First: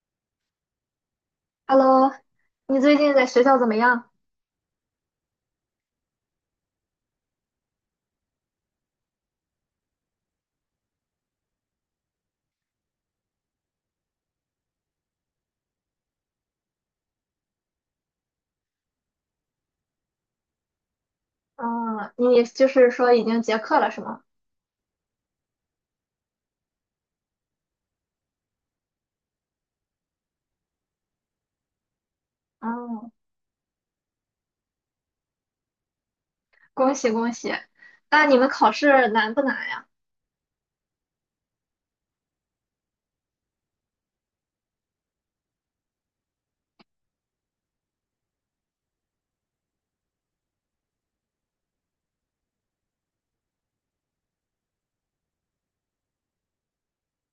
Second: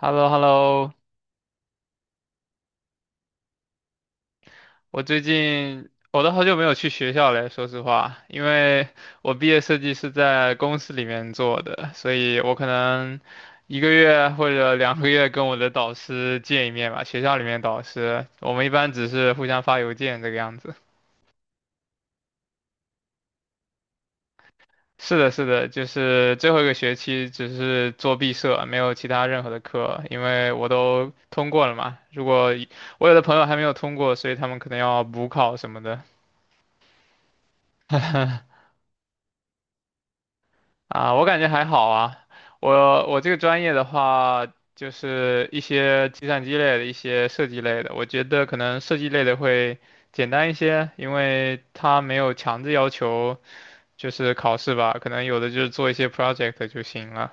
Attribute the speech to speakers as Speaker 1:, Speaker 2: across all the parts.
Speaker 1: h e l l o h e l l o。
Speaker 2: Hello，你最近在学校怎么样？
Speaker 1: 我最近我都好久没有去学校了，说实话，因为我毕业设计是在公司里面做的，所以我可能一个月或者两个月跟我的导师见一面吧，学校里面导师，我们一般只是互相发邮件这个样子。
Speaker 2: 嗯，你就是说已经结课了是吗？
Speaker 1: 是的，是的，就是最后一个学期只是做毕设，没有其他任何的课，因为我都通过了嘛。我
Speaker 2: 嗯，
Speaker 1: 有的朋友还没有通过，所以他们可能要补考什么的。
Speaker 2: 恭喜恭喜。那你们 考试难不难呀？
Speaker 1: 啊，我感觉还好啊。我这个专业的话，就是一些计算机类的一些设计类的，我觉得可能设计类的会简单一些，因为它没有强制要求就是考试吧，可能有的就是做一些 project 就行了。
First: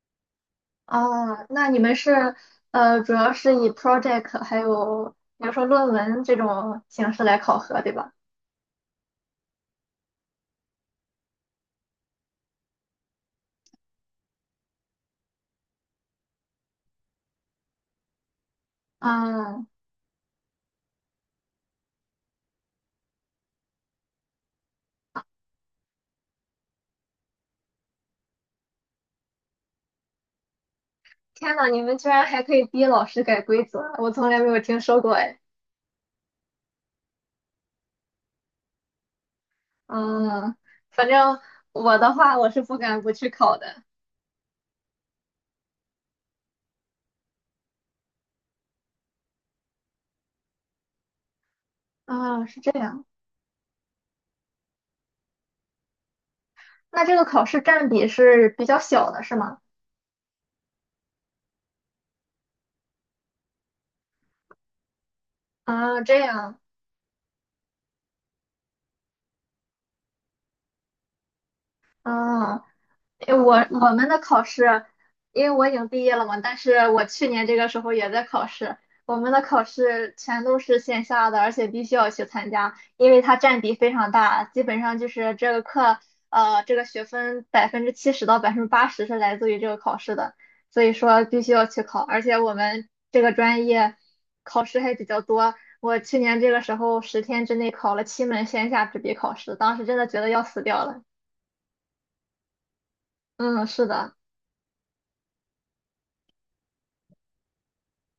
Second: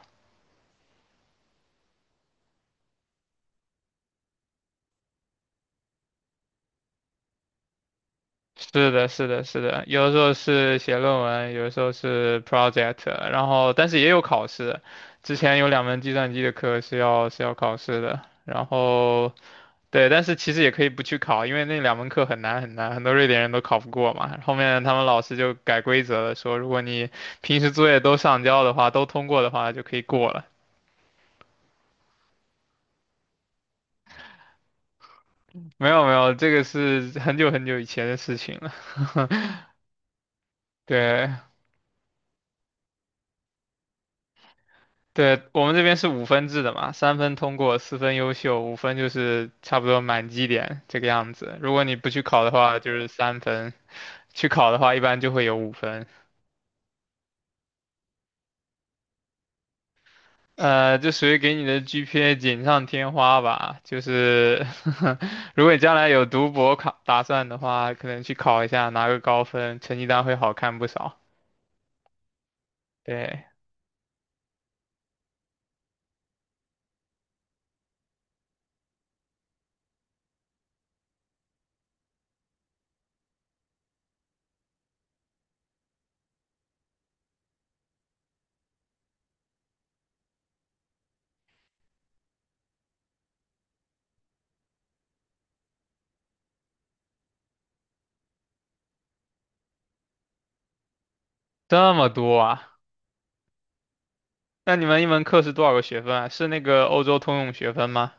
Speaker 2: 哦，那你们是主要是以 project 还有比如说论文这种形式来考核，对吧？
Speaker 1: 是的，是的，是的，有的时候是写论文，有的时候是 project，然后但是也有考试。之前有两门计算机的课是要考试的，然后。
Speaker 2: 嗯，
Speaker 1: 对，但是其实也可以不去考，因为那两门课很难很难，很多瑞典人都考不过嘛。后面他们老师就改规则了，说如果你平时作业都上交的话，都通过的话就可以过了。
Speaker 2: 天呐，你们居然还可以逼老师改规则，我从来没有听说过哎。
Speaker 1: 没有没有，这个是很久很久以前的事情了。
Speaker 2: 嗯，反
Speaker 1: 对
Speaker 2: 正我的话，我是不敢不去考的。
Speaker 1: 对，我们这边是五分制的嘛，3分通过，4分优秀，五分就是差不多满绩点这个样子。如果你不去考
Speaker 2: 啊，
Speaker 1: 的
Speaker 2: 是这
Speaker 1: 话，就
Speaker 2: 样。
Speaker 1: 是三分；去考的话，一般就会有五分。
Speaker 2: 那这个考试占比是比较小的，是吗？
Speaker 1: 这属于给你的 GPA 锦上添花吧。就是 如果你将
Speaker 2: 啊，
Speaker 1: 来
Speaker 2: 这
Speaker 1: 有读
Speaker 2: 样，
Speaker 1: 博考打算的话，可能去考一下，拿个高分，成绩单会好看不少。
Speaker 2: 啊，诶
Speaker 1: 对，
Speaker 2: 我们的考试，因为我已经毕业了嘛，但是我去年这个时候也在考试。我们的考试全都是线下的，而且必须要去参加，因为它占比非常大，基本上就是这个课，这个学分70%到80%是来自于这个考试的，所以说必须要去考。而且我们这个专业考试还比较多，我去年这个时候10天之内考了七门线下纸笔考试，当时真的觉得要死掉了。
Speaker 1: 这么多啊？
Speaker 2: 嗯，是的。
Speaker 1: 那你们一门课是多少个学分啊？是那个欧洲通用学分吗？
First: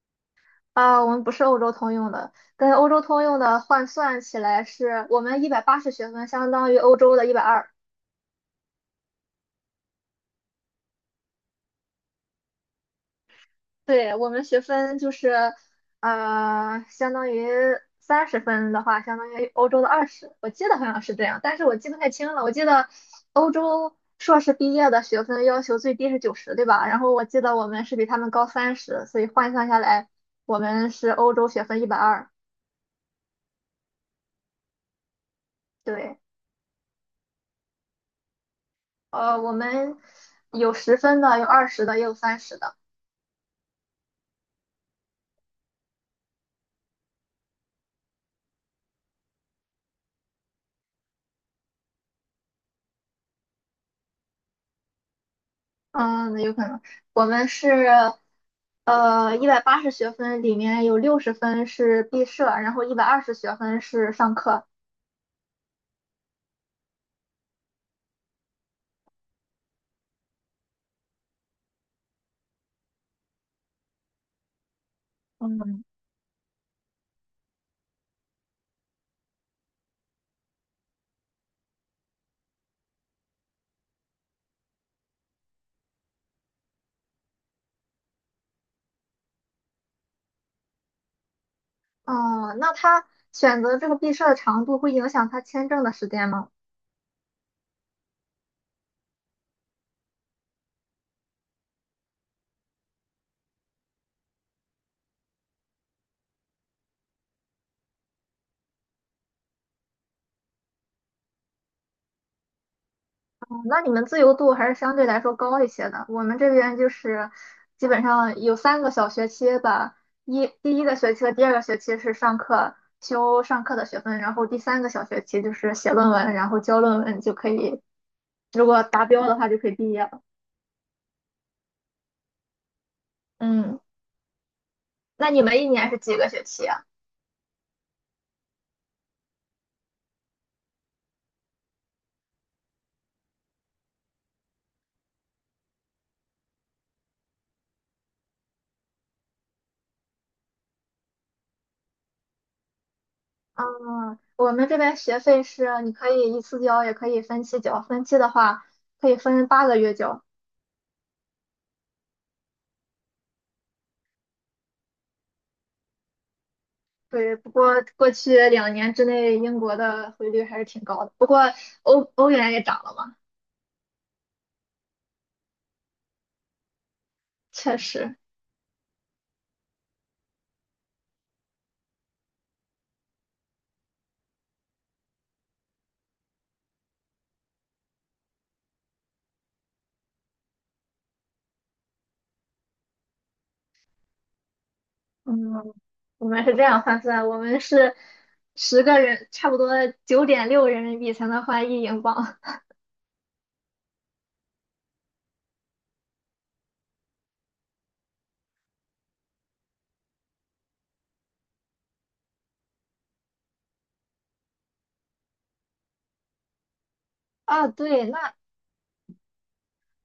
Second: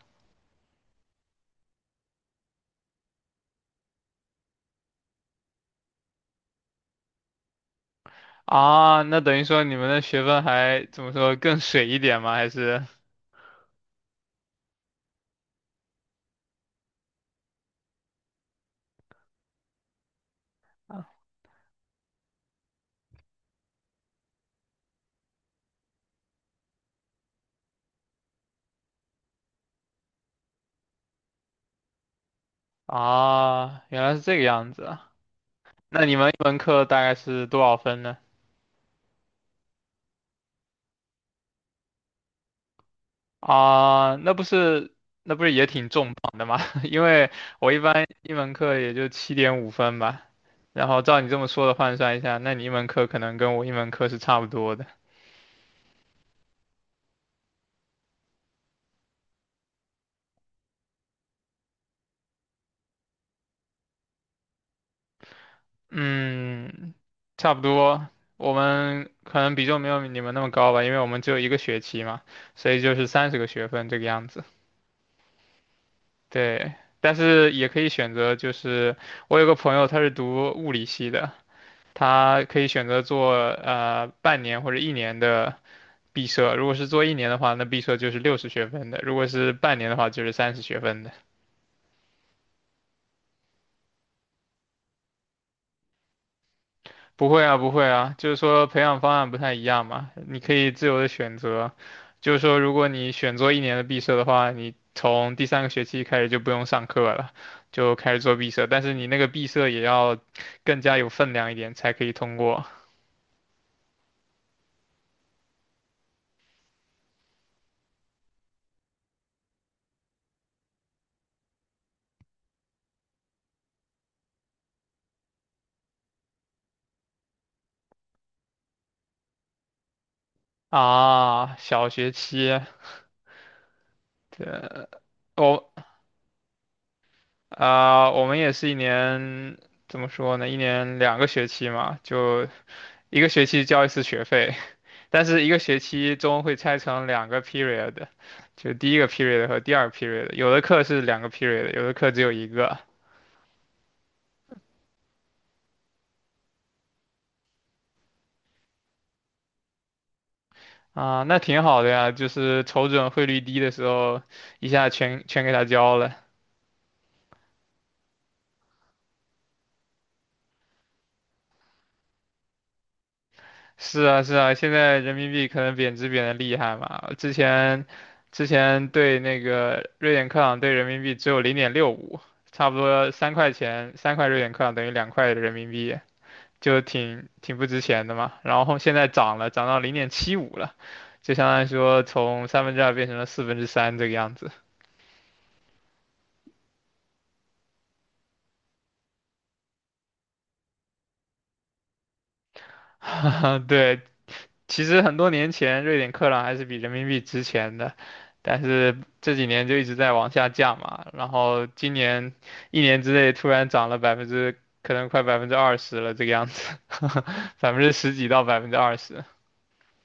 Speaker 2: 啊，我们不是欧洲通用的，跟欧洲通用的换算起来是，我们一百八十学分相当于欧洲的一百二，
Speaker 1: 啊，那等于说你们的学分还怎么说更水一点吗？还是
Speaker 2: 对，我们学分就是，相当于30分的话，相当于欧洲的二十，我记得好像是这样，但是我记不太清了，我记得欧洲硕士毕业的学分要求最低是90，对吧？然后我记得我们是比他们高三十，所以换算下来，我们是欧洲学分一百二，
Speaker 1: 啊，原来是这个样子啊。那你
Speaker 2: 对。
Speaker 1: 们一门课大概是多少分呢？
Speaker 2: 呃，我们有十分的，有二十的，也有三十的。
Speaker 1: 啊，那不是也挺重磅的吗？因为我一般一门课也就7.5分吧，然后照你这么说的换算一下，那你一门课可能跟我一门课是差不多的。
Speaker 2: 嗯，那有可能我们是一百八十学分，里面有60分是毕设，然后120学分是上课。
Speaker 1: 嗯，差不多。我们可能比重没有你们那么高吧，因为我们只有一个学期嘛，所以就是30个学分这个样子。
Speaker 2: 嗯，
Speaker 1: 对，但是也可以选择，就是我有个朋友他是读物理系的，他可以选择做半年或者一年的。毕设，如果是做一年的话，那毕设就是60学分的；如果是半年的话，就是30学分的。
Speaker 2: 嗯，那他选择这个毕设的长度会影响他签证的时间吗？
Speaker 1: 不会啊，不会啊，就是说培养方案不太一样嘛，你可以自由的选择。就是说，如果你选做一年的毕设的话，你从第三个学期开始就不用上课了，就开始做毕设。但是你那个毕设也要更加有分量一点才可以通过
Speaker 2: 那你们自由度还是相对来说高一些的。我们这边就是基本上有三个小学期吧，一第一个学期和第二个学期是上课修上课的学分，然后第三个小学期就是写论文，然后交论文就可以，如果达标的话就可以毕业了。
Speaker 1: 啊。小学期，
Speaker 2: 嗯，
Speaker 1: 对，
Speaker 2: 那你们一
Speaker 1: 我、
Speaker 2: 年是几个学期啊？
Speaker 1: 我们也是一年，怎么说呢？一年两个学期嘛，就一个学期交一次学费，但是一个学期中会拆成两个 period，就第一个 period 和第二个 period，有的课是两个 period，有的课只有一个。
Speaker 2: 嗯，我们这边学费是你可以一次交，也可以分期交。分期的话可以分8个月交。
Speaker 1: 啊，那挺好的呀，就是瞅准汇率低的时候，一下全给它交了。
Speaker 2: 对，不过过去2年之内，英国的汇率还是挺高的。不过欧元也涨了嘛，
Speaker 1: 是啊，是啊，现在人民币可能贬值贬得厉害嘛，之
Speaker 2: 确
Speaker 1: 前
Speaker 2: 实。
Speaker 1: 之前对那个瑞典克朗兑人民币只有0.65，差不多3块钱，3块瑞典克朗等于2块人民币。就挺不值钱的嘛。然后现在涨了，涨到0.75了，就相当于说从三分之二变成了四分之三这个样子。
Speaker 2: 嗯，我们是这样换算，我们是10个人，差不多9.6人民币才能换1英镑。
Speaker 1: 对，其实很多年前瑞典克朗还是比人民币值钱的，但是这几年就一直在往下降嘛。然后今年一年之内突然涨了百分之，可能快百分之二十了这个样子，
Speaker 2: 啊，
Speaker 1: 百分之
Speaker 2: 对，
Speaker 1: 十几
Speaker 2: 那
Speaker 1: 到20%。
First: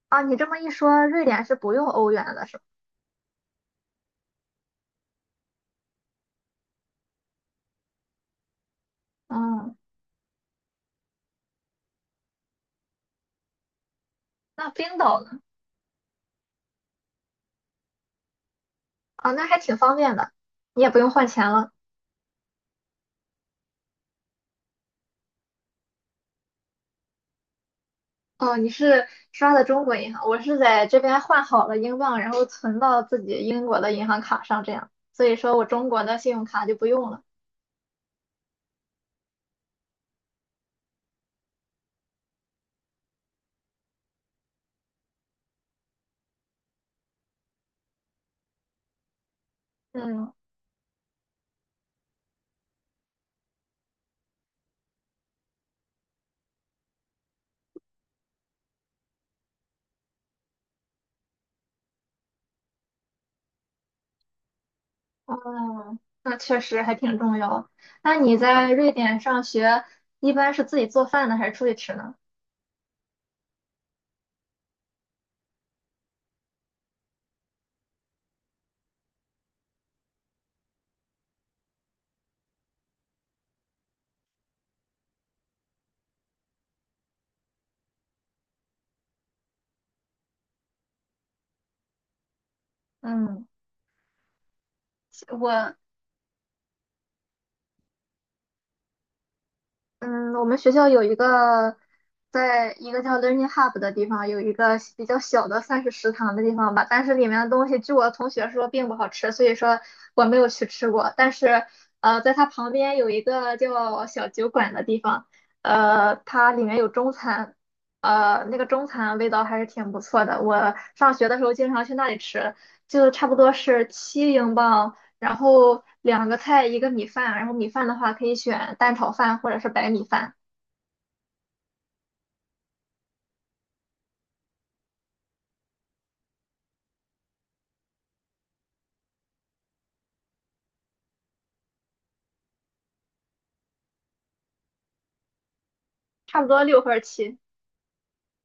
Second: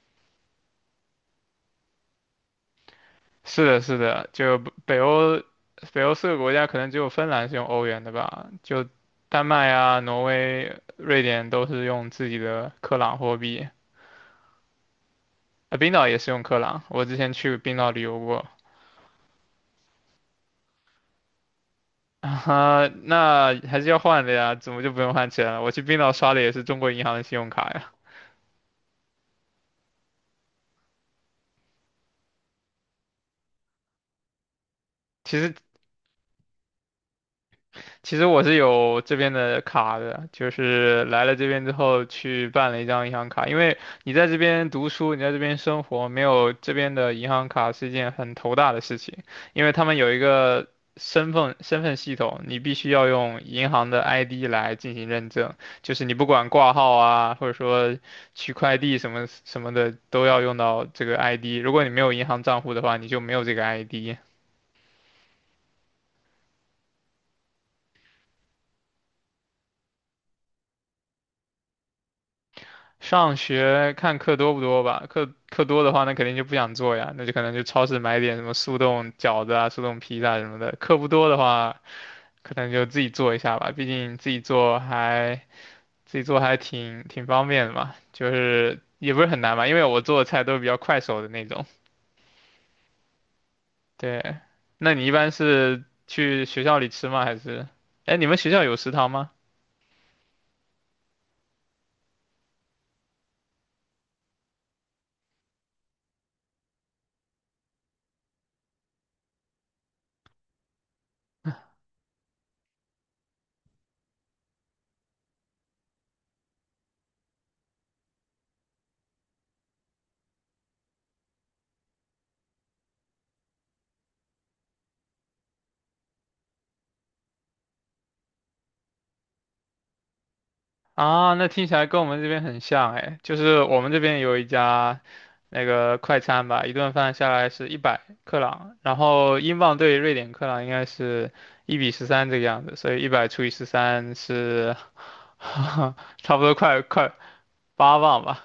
Speaker 2: 啊，你这么一说，瑞典是不用欧元的，是吧？
Speaker 1: 是的，是的，就北欧，北欧四个国家可能只有芬兰是用欧元的吧，就丹麦
Speaker 2: 嗯，
Speaker 1: 啊、挪威、瑞典都是用自己的克朗货币，
Speaker 2: 那冰岛呢？
Speaker 1: 啊，冰岛也是用克朗，我之前去冰岛旅游过，
Speaker 2: 啊，那还挺方便的，你也不用换钱了。
Speaker 1: 啊，那还是要换的呀，怎么就不用换钱了？我去冰岛刷的也是中国银行的信用卡呀。
Speaker 2: 哦，你是刷的中国银行，我是在这边换好了英镑，然后存到自己英国的银行卡上，这样，所以
Speaker 1: 其实
Speaker 2: 说我中国的信用卡就不用了。
Speaker 1: 其实我是有这边的卡的，就是来了这边之后去办了一张银行卡，因为你在这边读书，你在这边生活，没有这边的银行卡是一件很头大的事情，因为他们有一
Speaker 2: 嗯，
Speaker 1: 个身份系统，你必须要用银行的 ID 来进行认证，就是你不管挂号啊，或者说取快递什么什么的，都要用到这个 ID，如果你没有银行账户的话，你就没有这个 ID。
Speaker 2: 哦，那确实还挺重要。那你在瑞典上学，一般是自己做饭呢，还是出去吃呢？
Speaker 1: 上学看课多不多吧，课多的话，那肯定就不想做呀，那就可能就超市买点什么速冻饺子啊、速冻披萨什么的。课不多的话，可能就自己做一下吧，毕竟自己做还挺方便的嘛，就是也不是很难嘛，因为我做的菜都是比较快手的那种。
Speaker 2: 嗯，
Speaker 1: 对，那你一般
Speaker 2: 我
Speaker 1: 是去学校里吃吗？还是，哎，你们学校有食堂吗？
Speaker 2: 嗯，我们学校有一个，在一个叫 Learning Hub 的地方，有一个比较小的算是食堂的地方吧，但是里面的东西，据我同学说并不好吃，所以说我没有去吃过。但是，在它旁边有一个叫小酒馆的地方，它里面有中餐，那个中餐味道还是挺不错的。我上学的时候经常去那里吃，就差不多是7英镑。然后两个菜一个米饭，然后米饭的话可以选蛋炒饭或者是白米饭，
Speaker 1: 啊，那听起来跟我们这边很像哎，就是我们这边有一家那个快餐吧，一顿饭下来是100克朗，然后英镑对瑞典克朗应该是1:13这个样子，所以100除以13是 差
Speaker 2: 差
Speaker 1: 不
Speaker 2: 不
Speaker 1: 多
Speaker 2: 多
Speaker 1: 快
Speaker 2: 六份者
Speaker 1: 快
Speaker 2: 七，
Speaker 1: 8磅吧？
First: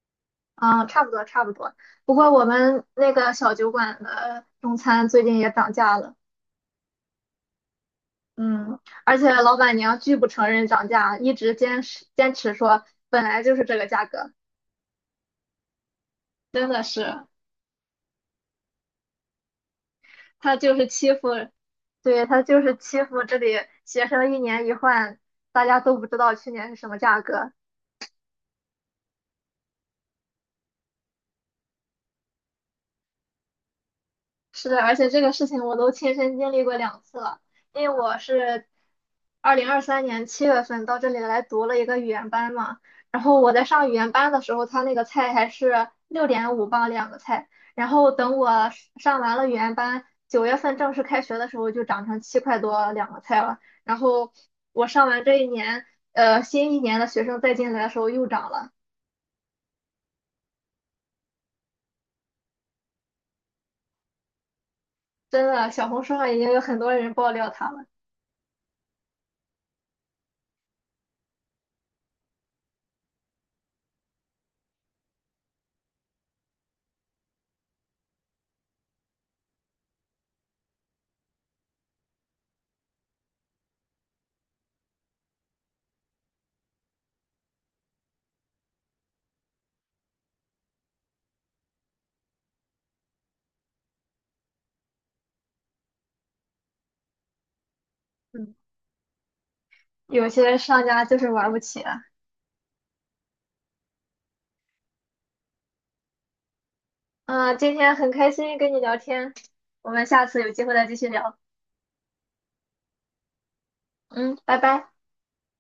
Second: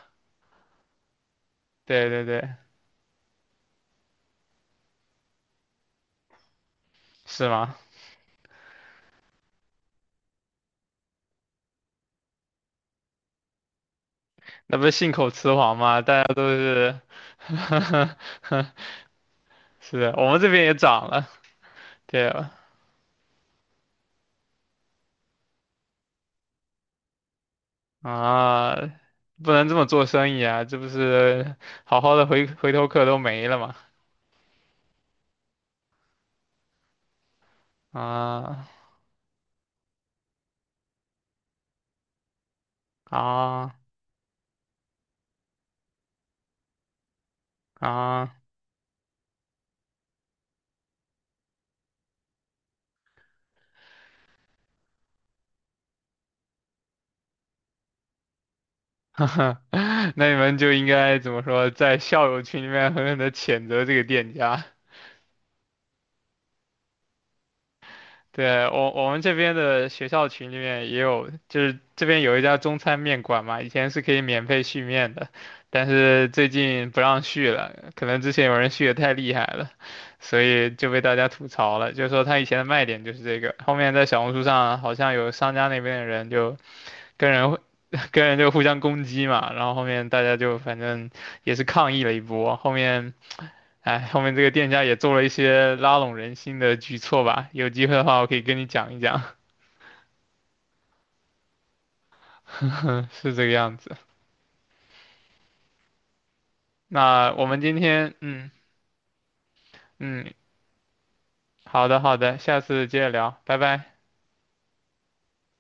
Speaker 2: 嗯，差不多差不多。
Speaker 1: 对
Speaker 2: 不
Speaker 1: 对
Speaker 2: 过我
Speaker 1: 对，
Speaker 2: 们那个小酒馆的中餐最近也涨价了，
Speaker 1: 是吗？
Speaker 2: 嗯，而且老板娘拒不承认涨价，一直坚持坚持说本来就是这个价格，
Speaker 1: 那不是信口雌黄吗？大家都
Speaker 2: 真的
Speaker 1: 是，
Speaker 2: 是，
Speaker 1: 是的，我们这
Speaker 2: 她
Speaker 1: 边也
Speaker 2: 就是
Speaker 1: 涨
Speaker 2: 欺
Speaker 1: 了，
Speaker 2: 负，对，
Speaker 1: 对
Speaker 2: 她就是欺负这里学生一年一换，大家都不知道去年是什么价格，
Speaker 1: 啊，不能这么做生意啊，这不是好好的回头客都没了吗？
Speaker 2: 是的，而且这个事情我都亲身经历过两次了，因为我
Speaker 1: 啊
Speaker 2: 是2023年7月份到这里来读了一个语言班嘛，然后我在
Speaker 1: 啊
Speaker 2: 上语言班的时候，他那个菜还是6.5磅两个菜，然后
Speaker 1: 啊！
Speaker 2: 等我上完了语言班，9月份正式开学的时候就涨成7块多两个菜了，然后我上完这一年，新一年的学生再进来的时候又涨了，
Speaker 1: 那你们就应该怎么说，在校友群里面狠狠的谴责这个店家。
Speaker 2: 真的，小红书上已经有很多人爆料他了，
Speaker 1: 对，我们这边的学校群里面也有，就是这边有一家中餐面馆嘛，以前是可以免费续面的，但是最近不让续了，可能之前有人续的太厉害了，所以就被大家吐槽了，就是说他以前的卖点就是这个，后面在小红书上好像有商家那边的人就跟人 跟人就互相攻击嘛，然后后面大家就反正也是抗议了一波，后面。哎，后面这个店家也做了一些拉拢人心的举措吧，有机会的话我可以
Speaker 2: 嗯，
Speaker 1: 跟你讲一讲，
Speaker 2: 有些商家就是玩不起啊。
Speaker 1: 是这个样子。那我
Speaker 2: 嗯，
Speaker 1: 们今
Speaker 2: 今天很
Speaker 1: 天，
Speaker 2: 开
Speaker 1: 嗯
Speaker 2: 心跟你聊天，我们下
Speaker 1: 嗯，
Speaker 2: 次有机会再继续聊。
Speaker 1: 好的好的，下次接着聊，拜拜。
Speaker 2: 嗯，拜拜。